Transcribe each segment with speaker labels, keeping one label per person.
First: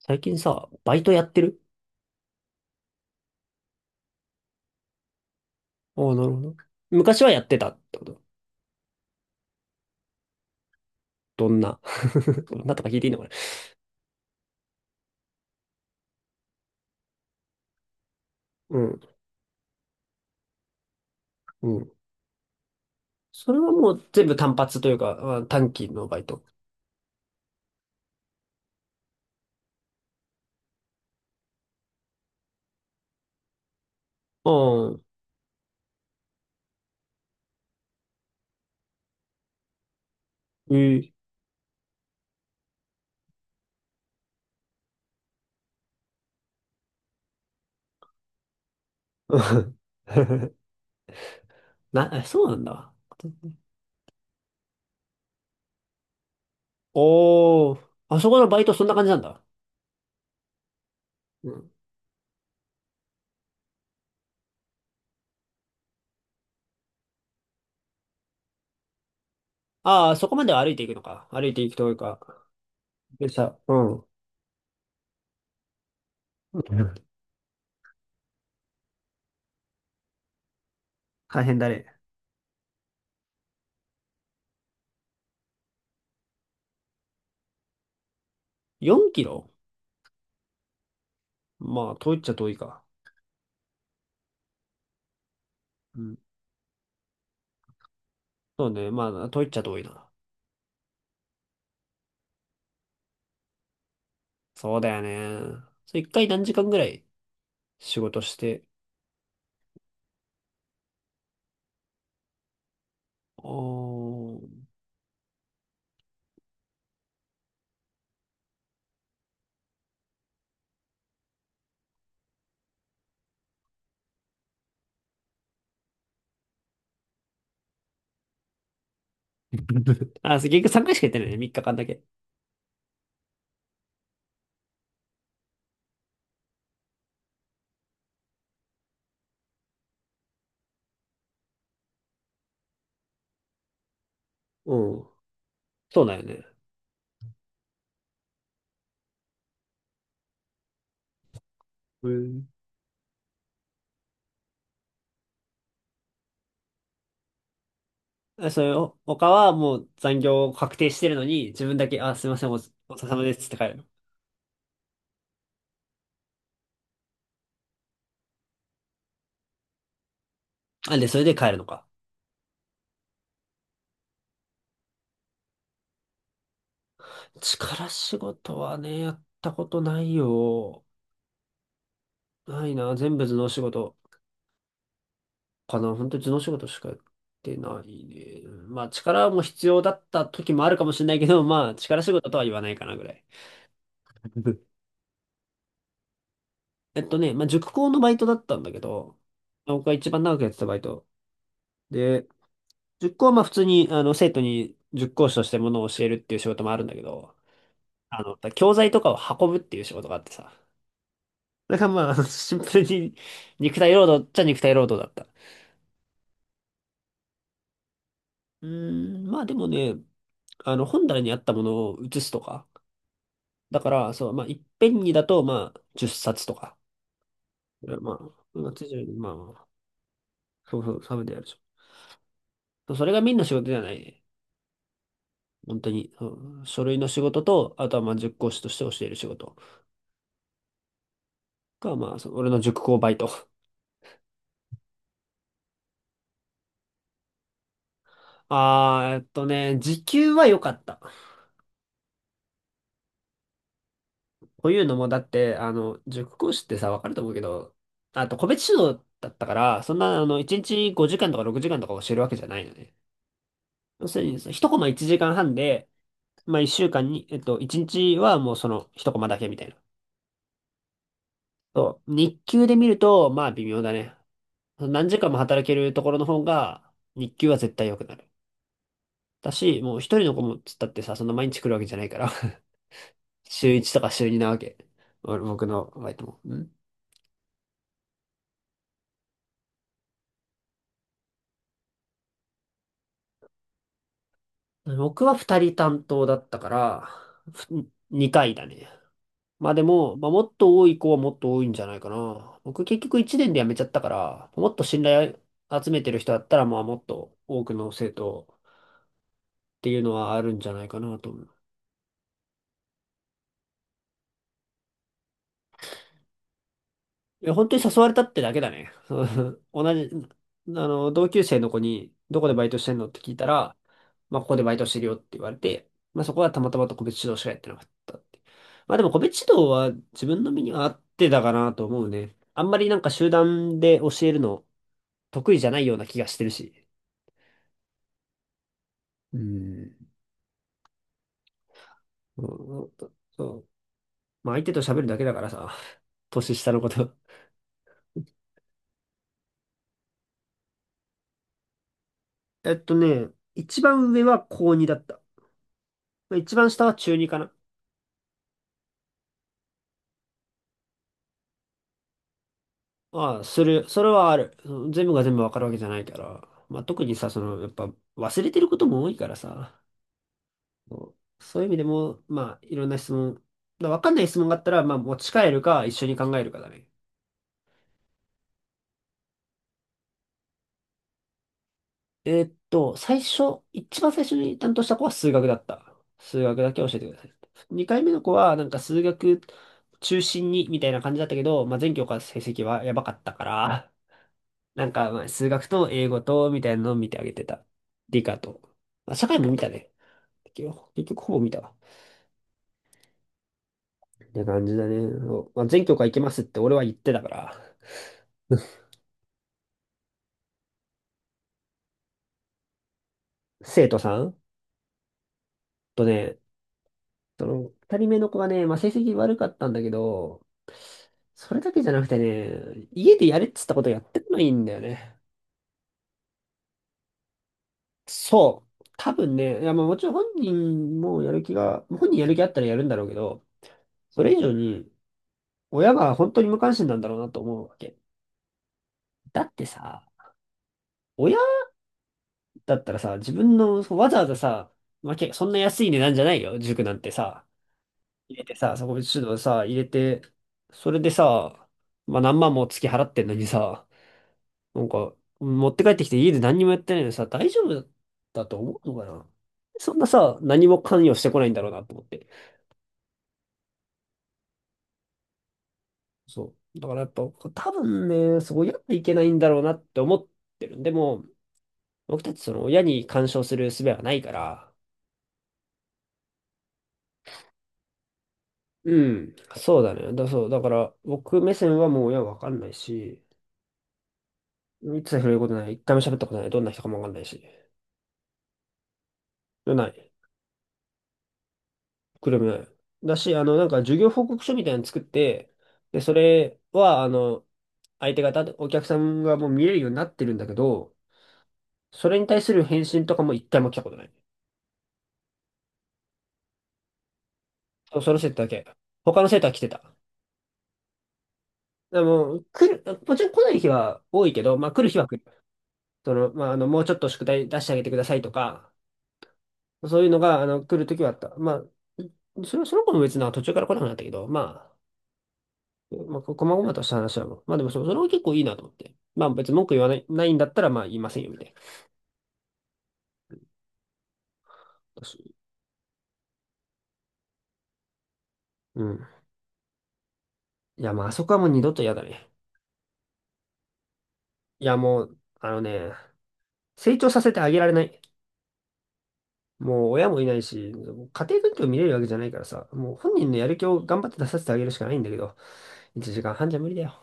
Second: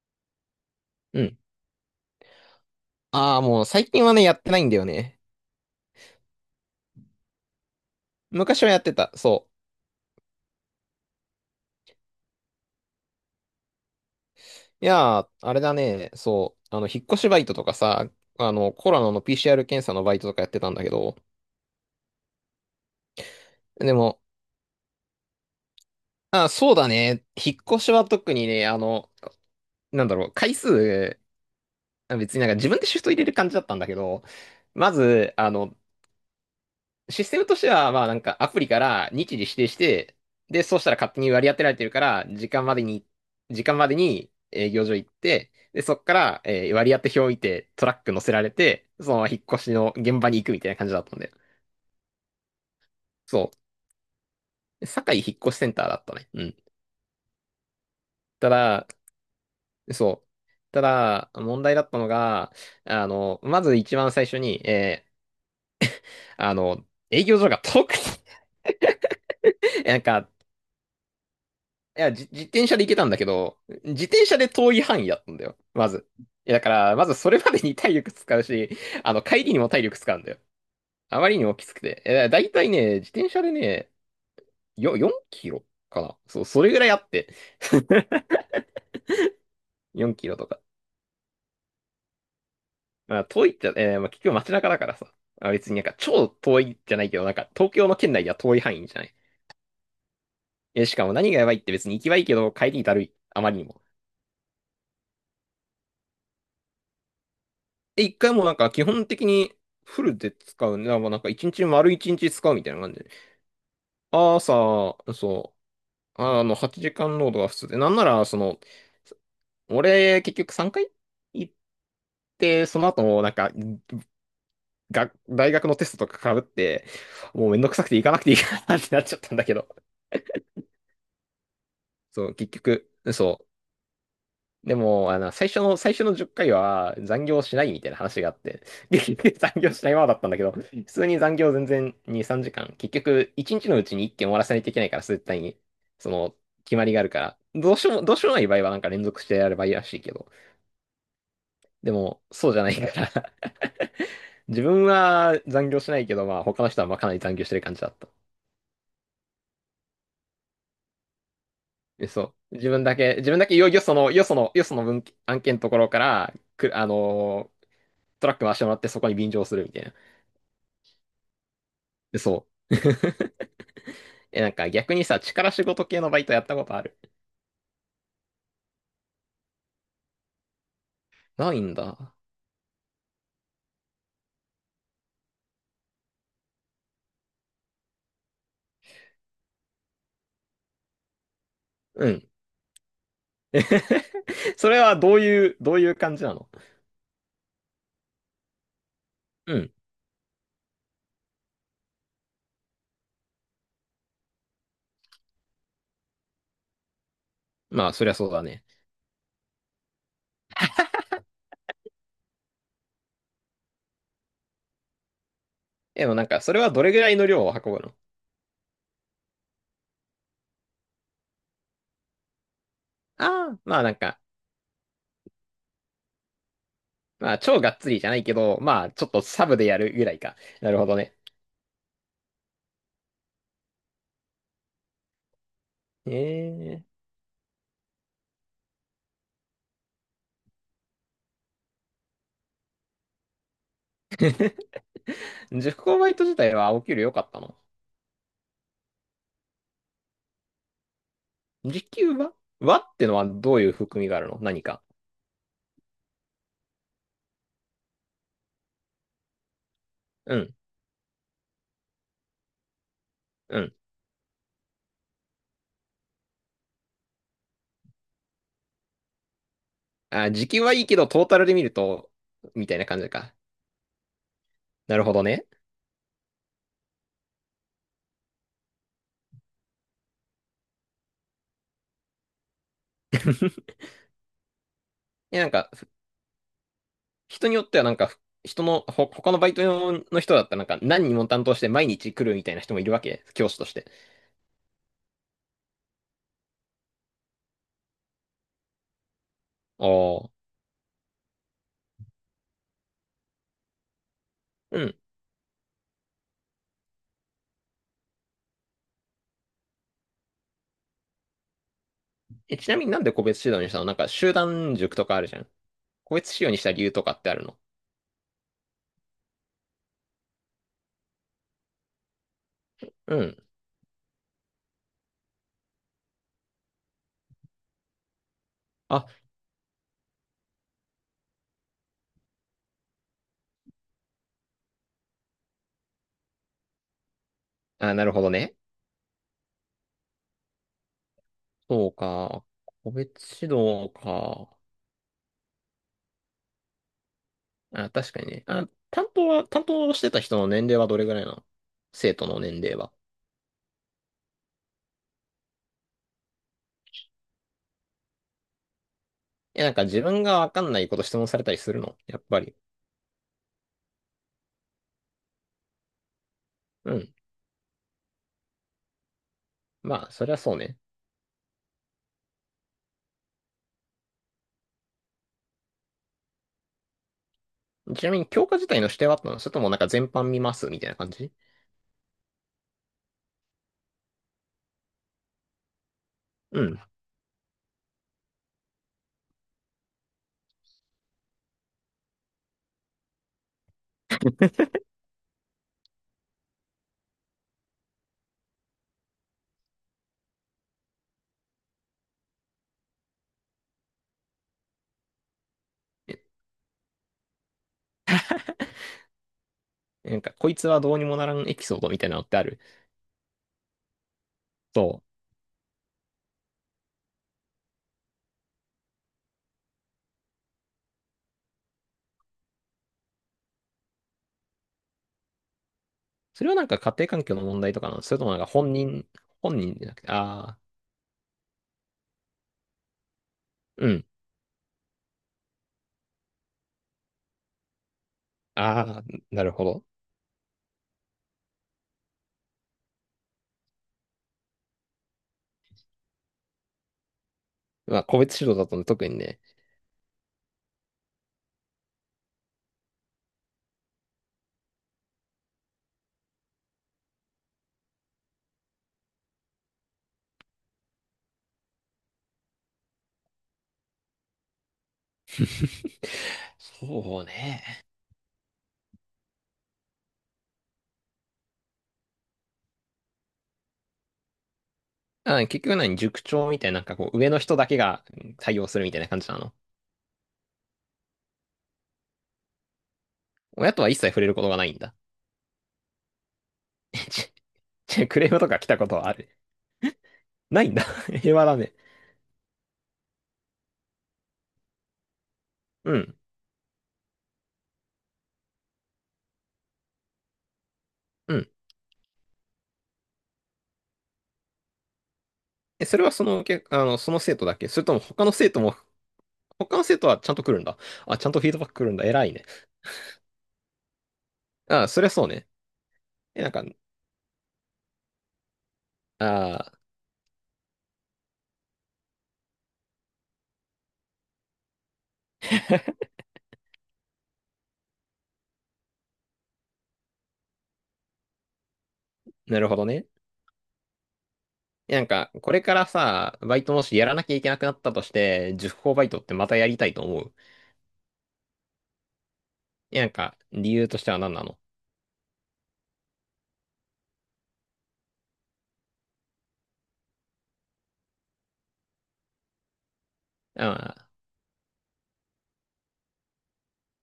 Speaker 1: 最近さ、バイト
Speaker 2: う
Speaker 1: やっ
Speaker 2: ん。
Speaker 1: てる？
Speaker 2: ああ、もう最近はね、やってないんだよね。
Speaker 1: おー、なるほど。昔はやってたってこと？
Speaker 2: 昔はやってた。そ
Speaker 1: どんな どんなとか聞いていいのかな？
Speaker 2: う。いやー、あれだね。そう。引っ越しバイトとかさ、
Speaker 1: う
Speaker 2: コ
Speaker 1: ん。
Speaker 2: ロナの PCR 検査のバイトとかやってたんだけど。
Speaker 1: うん。それはも
Speaker 2: で
Speaker 1: う
Speaker 2: も、
Speaker 1: 全部単発というか、あ、短期のバイト。
Speaker 2: ああ、そうだね。引っ越しは特にね、なんだろう、回数、別になんか自分でシフト入れる感じだったんだけど、
Speaker 1: う
Speaker 2: ま
Speaker 1: ん。
Speaker 2: ず、システムとしては、まあなんかアプリから日時指定して、で、そうしたら
Speaker 1: え
Speaker 2: 勝手に割り当てられてるから、時間までに営業所行って、で、そっから、割り当て表置いてトラック乗せられて、そのまま引っ越しの
Speaker 1: ー
Speaker 2: 現場に行 くみたいな感じだったんで。
Speaker 1: そうなんだ。
Speaker 2: そう。堺引っ越しセンターだったね。うん。
Speaker 1: おー。あそこの
Speaker 2: た
Speaker 1: バイトそん
Speaker 2: だ、
Speaker 1: な感じなんだ。
Speaker 2: そう。ただ、
Speaker 1: う
Speaker 2: 問
Speaker 1: ん。
Speaker 2: 題だったのが、まず一番最初に、あの、営業所が遠くて、なん
Speaker 1: ああ、そ
Speaker 2: か、
Speaker 1: こまでは歩いていくのか。歩いていくという
Speaker 2: いや、
Speaker 1: か。
Speaker 2: 自転車で行けたんだけ
Speaker 1: でさ、
Speaker 2: ど、
Speaker 1: うん。う
Speaker 2: 自転車で遠い範囲だったんだよ、まず。いや、だから、ま
Speaker 1: ん、
Speaker 2: ずそれまでに体力使うし、帰りにも体力使うんだよ。あまり
Speaker 1: 大
Speaker 2: にも
Speaker 1: 変
Speaker 2: き
Speaker 1: だ
Speaker 2: つく
Speaker 1: ね。
Speaker 2: て。いやだいたいね、自転車でね、4キロかな。そう、それぐらいあって。
Speaker 1: 4キロ？
Speaker 2: 4キロとか。
Speaker 1: まあ、遠いっちゃ遠いか。
Speaker 2: まあ、遠いっちゃ、まあ、結局街中だからさ。まあ、別になんか
Speaker 1: うん。
Speaker 2: 超遠いじゃないけど、なんか東京の県内では遠い
Speaker 1: そう
Speaker 2: 範囲
Speaker 1: ね。
Speaker 2: じゃない。
Speaker 1: まあ、遠いっちゃ遠いな。
Speaker 2: え、しかも何がやばいって別に行きはいいけど、帰りだるい。あまりにも。
Speaker 1: そうだよね。それ一回何時間ぐらい仕
Speaker 2: で、一
Speaker 1: 事
Speaker 2: 回
Speaker 1: し
Speaker 2: もなん
Speaker 1: て？
Speaker 2: か基本的にフルで使うね。だからなんか一日丸一日使うみたいな感じで。
Speaker 1: おー。
Speaker 2: 朝、そう、8時間労働が普通で。なんなら、俺、結局3回行って、その後もなんか、大学のテストとか被って、もうめんどくさくて行かなくていいかなってなっちゃったんだけど。
Speaker 1: あ、そう結局3回しかやってないね。3日間だけ。
Speaker 2: そう、結局、そう。でも、最初の10回は残業しないみたいな話があって、残業しないままだったんだけど、普通に残業全然2、3時間、結局1日のうちに1件終わらせないとい
Speaker 1: う
Speaker 2: けないから、
Speaker 1: ん。
Speaker 2: 絶対に、
Speaker 1: そう
Speaker 2: そ
Speaker 1: だよ
Speaker 2: の、
Speaker 1: ね。
Speaker 2: 決まりがあるから、どうしようもない場合はなんか連続してやればいいらしいけど、で
Speaker 1: う
Speaker 2: も、
Speaker 1: ん。
Speaker 2: そうじゃないから 自分は残業しないけど、まあ他の人はまあかなり残業してる感じだった。
Speaker 1: あ、それを、他はもう残業確定してるのに、自分だけ、
Speaker 2: え、
Speaker 1: あ、すい
Speaker 2: そ
Speaker 1: ません、お、
Speaker 2: う。
Speaker 1: お疲れ様
Speaker 2: 自
Speaker 1: で
Speaker 2: 分
Speaker 1: す
Speaker 2: だ
Speaker 1: っ
Speaker 2: け
Speaker 1: て帰
Speaker 2: よ、
Speaker 1: るの？
Speaker 2: よその文案件のところから、く、あのートラック回してもらってそこに便乗するみたいな。
Speaker 1: あ、で、それで帰るのか。
Speaker 2: そう。え、なんか逆にさ、力仕事系のバイトやったことある？
Speaker 1: 力仕事はね、やったことないよ。
Speaker 2: ないんだ。
Speaker 1: ないな、全部頭脳仕事。かな、本当に頭脳仕事しかやってないね。まあ力も必要だった時もあるかもしれないけど、まあ力
Speaker 2: う
Speaker 1: 仕
Speaker 2: ん。
Speaker 1: 事とは言わないかなぐらい。
Speaker 2: それはどういう感じなの？
Speaker 1: まあ塾講のバイトだったんだけど、
Speaker 2: うん。
Speaker 1: 僕が一番長くやってたバイト。で、塾講はまあ普通に生徒に塾講師としてものを教えるっていう仕事もあるんだけど、
Speaker 2: まあ、そりゃそうだね。
Speaker 1: 教材とかを運ぶっていう仕事があってさ。だからまあ、シンプルに肉体労働っちゃ肉体労働だった。
Speaker 2: でもなんか、それはどれぐらいの量を運ぶの？
Speaker 1: うーん、まあでもね、本棚にあったものを写すとか、
Speaker 2: ああー、ま
Speaker 1: だ
Speaker 2: あ
Speaker 1: か
Speaker 2: なん
Speaker 1: ら、
Speaker 2: か、
Speaker 1: そう、まあ、いっぺんにだと、まあ、10冊とか。
Speaker 2: まあ超がっつりじゃ
Speaker 1: ま
Speaker 2: な
Speaker 1: あ、
Speaker 2: いけど、
Speaker 1: まあ、
Speaker 2: ま
Speaker 1: 通
Speaker 2: あ
Speaker 1: 常よ
Speaker 2: ちょっ
Speaker 1: り
Speaker 2: と
Speaker 1: ま
Speaker 2: サブで
Speaker 1: あ、
Speaker 2: やるぐらいか。な
Speaker 1: そ
Speaker 2: る
Speaker 1: う
Speaker 2: ほ
Speaker 1: そ
Speaker 2: ど
Speaker 1: う、
Speaker 2: ね。
Speaker 1: サブでやるでしょ。それがみんな仕事じゃないね。本当に、うん、書
Speaker 2: え
Speaker 1: 類
Speaker 2: え。
Speaker 1: の仕事と、あとはまあ、塾講師として教える仕事が、まあ、その俺の塾講バイト。
Speaker 2: 塾講バイト自体はお給料良かったの？
Speaker 1: あー、時給は良かった。
Speaker 2: 時給は？はってのはどういう含みがあるの、何
Speaker 1: とい
Speaker 2: か？
Speaker 1: うのも、だって、塾講師ってさ、わかると思うけど、あと、個別指導だったから、そんな、
Speaker 2: うん、
Speaker 1: 1日5時間とか6時間とか教えるわけじゃないのね。
Speaker 2: うん。
Speaker 1: 要するにさ、その一コマ1時間半で、まあ、一週間に、一日はもうその一コマだけみたいな。
Speaker 2: あ、時給はいいけど、トータルで見る
Speaker 1: そ
Speaker 2: と、
Speaker 1: う。日給
Speaker 2: みた
Speaker 1: で
Speaker 2: いな
Speaker 1: 見る
Speaker 2: 感じ
Speaker 1: と、
Speaker 2: か。
Speaker 1: まあ微妙だね。
Speaker 2: なる
Speaker 1: 何
Speaker 2: ほ
Speaker 1: 時
Speaker 2: ど
Speaker 1: 間も
Speaker 2: ね。
Speaker 1: 働けるところの方が、日給は絶対良くなる。だし、もう一人の子もつったってさ、そんな毎日来るわけじゃないから 週 一とか週二なわけ。
Speaker 2: いや、なん
Speaker 1: 僕
Speaker 2: か、
Speaker 1: のバイトも。うん。
Speaker 2: 人によってはなんか、人の、ほ、他のバイトの人だったらなんか、何人も担当して毎日来るみたいな人もいるわけ、教師として。
Speaker 1: 僕は二人担当だったから、二回だね。まあでも、
Speaker 2: お
Speaker 1: まあ、も
Speaker 2: ー。
Speaker 1: っと多い子はもっと多いんじゃないかな。僕結局1年で辞めちゃったから、もっ
Speaker 2: う
Speaker 1: と
Speaker 2: ん。
Speaker 1: 信頼集めてる人だったら、まあもっと多くの生徒っていうのはあるんじゃないかなと思う。
Speaker 2: え、ちなみになんで個別指導にしたの？なんか、集団塾とかあるじゃん。個別指導にした理由とかってある
Speaker 1: いや、
Speaker 2: の？
Speaker 1: 本当に誘われたってだけだね。同じ、同級生の子に、どこでバイトしてんのっ
Speaker 2: う
Speaker 1: て聞い
Speaker 2: ん。
Speaker 1: たら、まあここでバイトしてるよって言われて、まあそこはたまたまと個別指導しかやってなかったって。まあで
Speaker 2: あ、
Speaker 1: も個別指導は自分の身には合ってたかなと思うね。あんまりなんか集団で教えるの、得意じゃないような気がしてるし。
Speaker 2: あ、なるほどね。
Speaker 1: うん。
Speaker 2: そうか。個
Speaker 1: そう
Speaker 2: 別
Speaker 1: そ
Speaker 2: 指
Speaker 1: う。
Speaker 2: 導
Speaker 1: まあ
Speaker 2: か。
Speaker 1: 相手と喋るだけだからさ、年下のこと。
Speaker 2: あ、確かにね。あ、担当してた人の年齢はどれぐらいなの？生徒の年
Speaker 1: えっ
Speaker 2: 齢は？
Speaker 1: とね、一番上は高2だった。一番下は中2かな。
Speaker 2: え、なんか自分がわかんないこと質問されたりするの、やっぱり？
Speaker 1: ああ、する。それはある。うん、全部が全部わかるわけじゃないから。まあ
Speaker 2: う
Speaker 1: 特
Speaker 2: ん。
Speaker 1: にさ、その、やっぱ忘れてることも多いからさ。
Speaker 2: まあ、そりゃそうね。
Speaker 1: そう、そういう意味でも、まあいろんな質問。だからわかんない質問があったら、まあ持ち帰るか一緒に考えるかだね。
Speaker 2: ちなみに教科自体の指定はあったの？それともなんか全般見ますみたいな感じ？
Speaker 1: 一番最初に担当した子は数学だった。数学
Speaker 2: う
Speaker 1: だ
Speaker 2: ん。
Speaker 1: け教えてください。二回目の子は、なんか数学中心にみたいな感じだったけど、まあ、全教科成績はやばかったから、なんかまあ数学と英語とみたいなのを見てあげてた。理科と。まあ、社会も見たね。結局ほぼ見たわ。って感じだね。そうまあ、全教科行
Speaker 2: え、
Speaker 1: けますって俺は言ってたから。
Speaker 2: なんか、こいつはどうにもならんエピソードみたいなのってある？
Speaker 1: 生徒さん
Speaker 2: そう。
Speaker 1: とね、その、二人目の子がね、まあ、成績悪かったんだけど、それだけじゃなくてね、家でやれっつったことやってこないんだよね。
Speaker 2: それはなんか家庭環境の問題とかなの？それともなんか
Speaker 1: そ
Speaker 2: 本
Speaker 1: う。
Speaker 2: 人、
Speaker 1: 多分
Speaker 2: 本
Speaker 1: ね、いや、
Speaker 2: 人
Speaker 1: ま
Speaker 2: じ
Speaker 1: あ
Speaker 2: ゃな
Speaker 1: も
Speaker 2: く
Speaker 1: ち
Speaker 2: て、
Speaker 1: ろん本
Speaker 2: ああ、
Speaker 1: 人もやる気が、本人やる気あったらやるんだろうけど、
Speaker 2: うん。
Speaker 1: それ以上に、親が本当に無関心なんだろうなと思うわけ。
Speaker 2: ああ、
Speaker 1: だ
Speaker 2: な
Speaker 1: っ
Speaker 2: る
Speaker 1: て
Speaker 2: ほど。
Speaker 1: さ、親だったらさ、自分の、そうわざわざさ、まあ、そんな安い値段じゃないよ、塾なんてさ。
Speaker 2: まあ、個
Speaker 1: 入
Speaker 2: 別
Speaker 1: れ
Speaker 2: 指
Speaker 1: て
Speaker 2: 導だっ
Speaker 1: さ、
Speaker 2: たの
Speaker 1: そこに
Speaker 2: 特に
Speaker 1: 指
Speaker 2: ね。
Speaker 1: 導さ、入れて、それでさ、まあ何万も月払ってんのにさ、なんか、持って帰ってきて家で何にもやってないのにさ、大丈夫だと思うのかな？そんなさ、何も関与してこないんだろうなと思って。そう。だからやっぱ、
Speaker 2: そう
Speaker 1: 多
Speaker 2: ね。
Speaker 1: 分ね、そうやっていけないんだろうなって思ってる。でも、僕たちその親に干渉する術はないから、
Speaker 2: あ、結局何塾長みたいな、なんかこう、上の人だけが、うん、対応するみたいな
Speaker 1: う
Speaker 2: 感じ
Speaker 1: ん、
Speaker 2: なの？
Speaker 1: そうだね。そう。だから、僕目線はもう親わかんないし、
Speaker 2: 親とは一切触れることがないんだ。
Speaker 1: 一切触れることない。一回も喋ったことない。どんな人か もわかんない
Speaker 2: ち
Speaker 1: し。
Speaker 2: くれームとか来たことはある？
Speaker 1: ない。
Speaker 2: ないんだ。平和だね。
Speaker 1: くるない。だし、なんか授業報告書みたいなの作って、
Speaker 2: う
Speaker 1: で、そ
Speaker 2: ん。
Speaker 1: れは、相手方、お客さんがもう見えるようになってるんだけど、
Speaker 2: うん。
Speaker 1: それに対する返信とかも一回も来たことない。
Speaker 2: え、それはその、け、あの、その生徒だけ？それと
Speaker 1: そ
Speaker 2: も
Speaker 1: う、その
Speaker 2: 他
Speaker 1: 生
Speaker 2: の
Speaker 1: 徒だ
Speaker 2: 生徒
Speaker 1: け。
Speaker 2: も、
Speaker 1: 他の生徒は来て
Speaker 2: 他
Speaker 1: た。
Speaker 2: の生徒はちゃんと来るんだ。あ、ちゃんとフィードバック来るん
Speaker 1: で
Speaker 2: だ。偉い
Speaker 1: も、
Speaker 2: ね。
Speaker 1: 来る、もちろん来ない日は多いけど、まあ来る
Speaker 2: あ、
Speaker 1: 日
Speaker 2: そ
Speaker 1: は
Speaker 2: りゃ
Speaker 1: 来る。
Speaker 2: そうね。
Speaker 1: その、
Speaker 2: え、
Speaker 1: ま
Speaker 2: なん
Speaker 1: あ、
Speaker 2: か、
Speaker 1: もうちょっと宿題出してあげてくださいとか、
Speaker 2: あ
Speaker 1: そういうのが、来るときはあった。まあ、それはその子も別になんか途中から来なくなったけど、まあ、まあ、こまごまとした話はもう。まあでもそれも結構いいなと思って。まあ別に文句言わない、ないんだったらまあ言いませんよ、みたいな。
Speaker 2: ー、なるほどね。え、なん
Speaker 1: 私、
Speaker 2: か、これからさ、バイトもしやらなきゃいけなくなったとして、塾
Speaker 1: う
Speaker 2: 講バ
Speaker 1: ん。
Speaker 2: イトってまたやりたいと思う？
Speaker 1: いや、まああそこはもう二度と嫌だね。
Speaker 2: え、なんか、理由としては何なの？
Speaker 1: いや、もう、成長させてあげられない。もう親もいないし、家庭環境見れるわけじゃないからさ、もう本人のやる
Speaker 2: あ
Speaker 1: 気を頑張
Speaker 2: ー、
Speaker 1: って出させてあげるしかないんだけど、1時間半じゃ無理だよ。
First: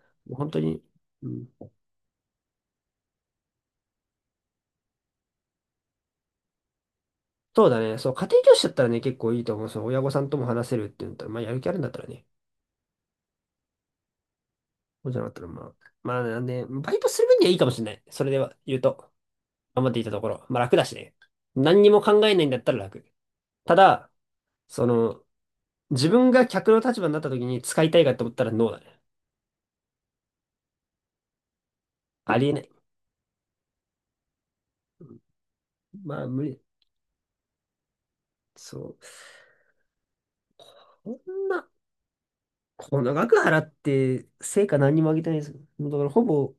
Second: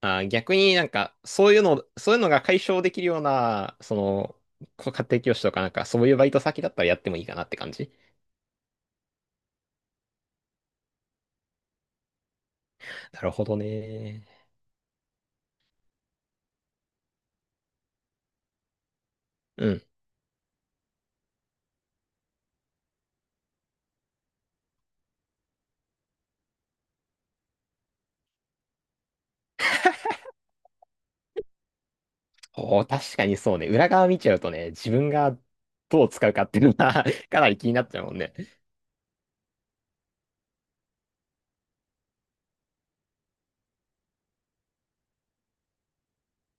Speaker 2: あー、
Speaker 1: もう本
Speaker 2: 逆
Speaker 1: 当
Speaker 2: に
Speaker 1: に。
Speaker 2: なんか、
Speaker 1: うん。
Speaker 2: そういうのが解消できるような、こう家庭教師とかなんか、そういうバイト先だったらやってもいいかなって
Speaker 1: そう
Speaker 2: 感
Speaker 1: だ
Speaker 2: じ。
Speaker 1: ね。そう、家庭教師だったらね、結構いいと思う。その親御さんとも話せるって言うんだったら、まあやる気あるんだったらね。
Speaker 2: なるほどね。
Speaker 1: そうじゃなかったら、まあ。まあ、なんで、バイトする分にはいいかもしれない。それでは言うと、
Speaker 2: うん。
Speaker 1: 頑張っていたところ。まあ楽だしね。何にも考えないんだったら楽。ただ、その、自分が客の立場になった時に使いたいかと思ったらノーだね。ありえない。
Speaker 2: おー、確かにそうね。裏側見ちゃうとね、自分がどう
Speaker 1: まあ、
Speaker 2: 使う
Speaker 1: 無
Speaker 2: かって
Speaker 1: 理。
Speaker 2: いうのは かなり気になっちゃうもんね。
Speaker 1: そう。こんな、この額払って、成果何にもあげてないです。もうだから、ほぼ、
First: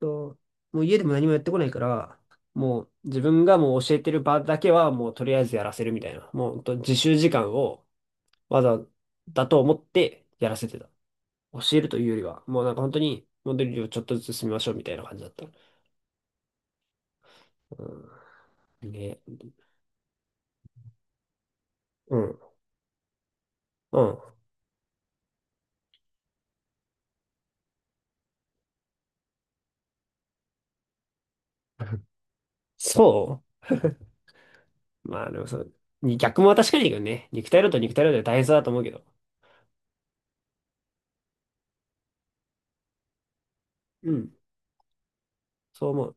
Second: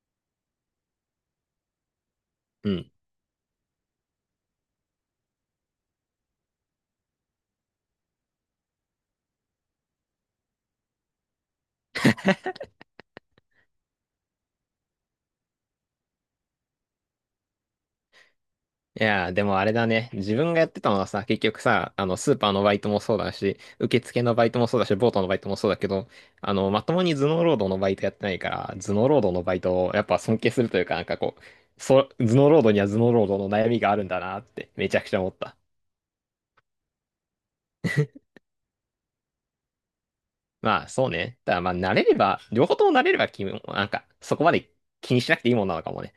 Speaker 1: と、もう家でも何もやってこないから、
Speaker 2: う
Speaker 1: も
Speaker 2: ん。
Speaker 1: う自分がもう教えてる場だけはもうとりあえずやらせるみたいな。もうほんと自習時間を技だと思ってやらせてた。教えるというよりは、もうなんか本当にモデルをちょっとずつ進みましょうみたいな感じだった。うん。
Speaker 2: い
Speaker 1: ね。
Speaker 2: やー、でもあれだね。自分がやってたのはさ、結局さ、
Speaker 1: う
Speaker 2: スー
Speaker 1: ん。
Speaker 2: パーのバイトもそうだし、受
Speaker 1: うん。
Speaker 2: 付のバイトもそうだし、ボートのバイトもそうだけど、まともに頭脳労働のバイトやってないから、頭脳労働のバイトをやっぱ尊敬するというか、なんかこう、そう、頭脳労 働には頭脳労
Speaker 1: そ
Speaker 2: 働の悩みがあるんだなって、めちゃく
Speaker 1: う、
Speaker 2: ちゃ
Speaker 1: ま
Speaker 2: 思
Speaker 1: あ
Speaker 2: っ
Speaker 1: でも
Speaker 2: た。
Speaker 1: そう。逆も確かにいいけどね。肉体労働で大変そうだと思うけど。
Speaker 2: まあ、そうね。ただまあ、慣れれば、両方とも慣れれば、君も、なんか、
Speaker 1: うん。
Speaker 2: そこまで気にしなくていいもんなの
Speaker 1: そう
Speaker 2: かも
Speaker 1: 思
Speaker 2: ね。
Speaker 1: う。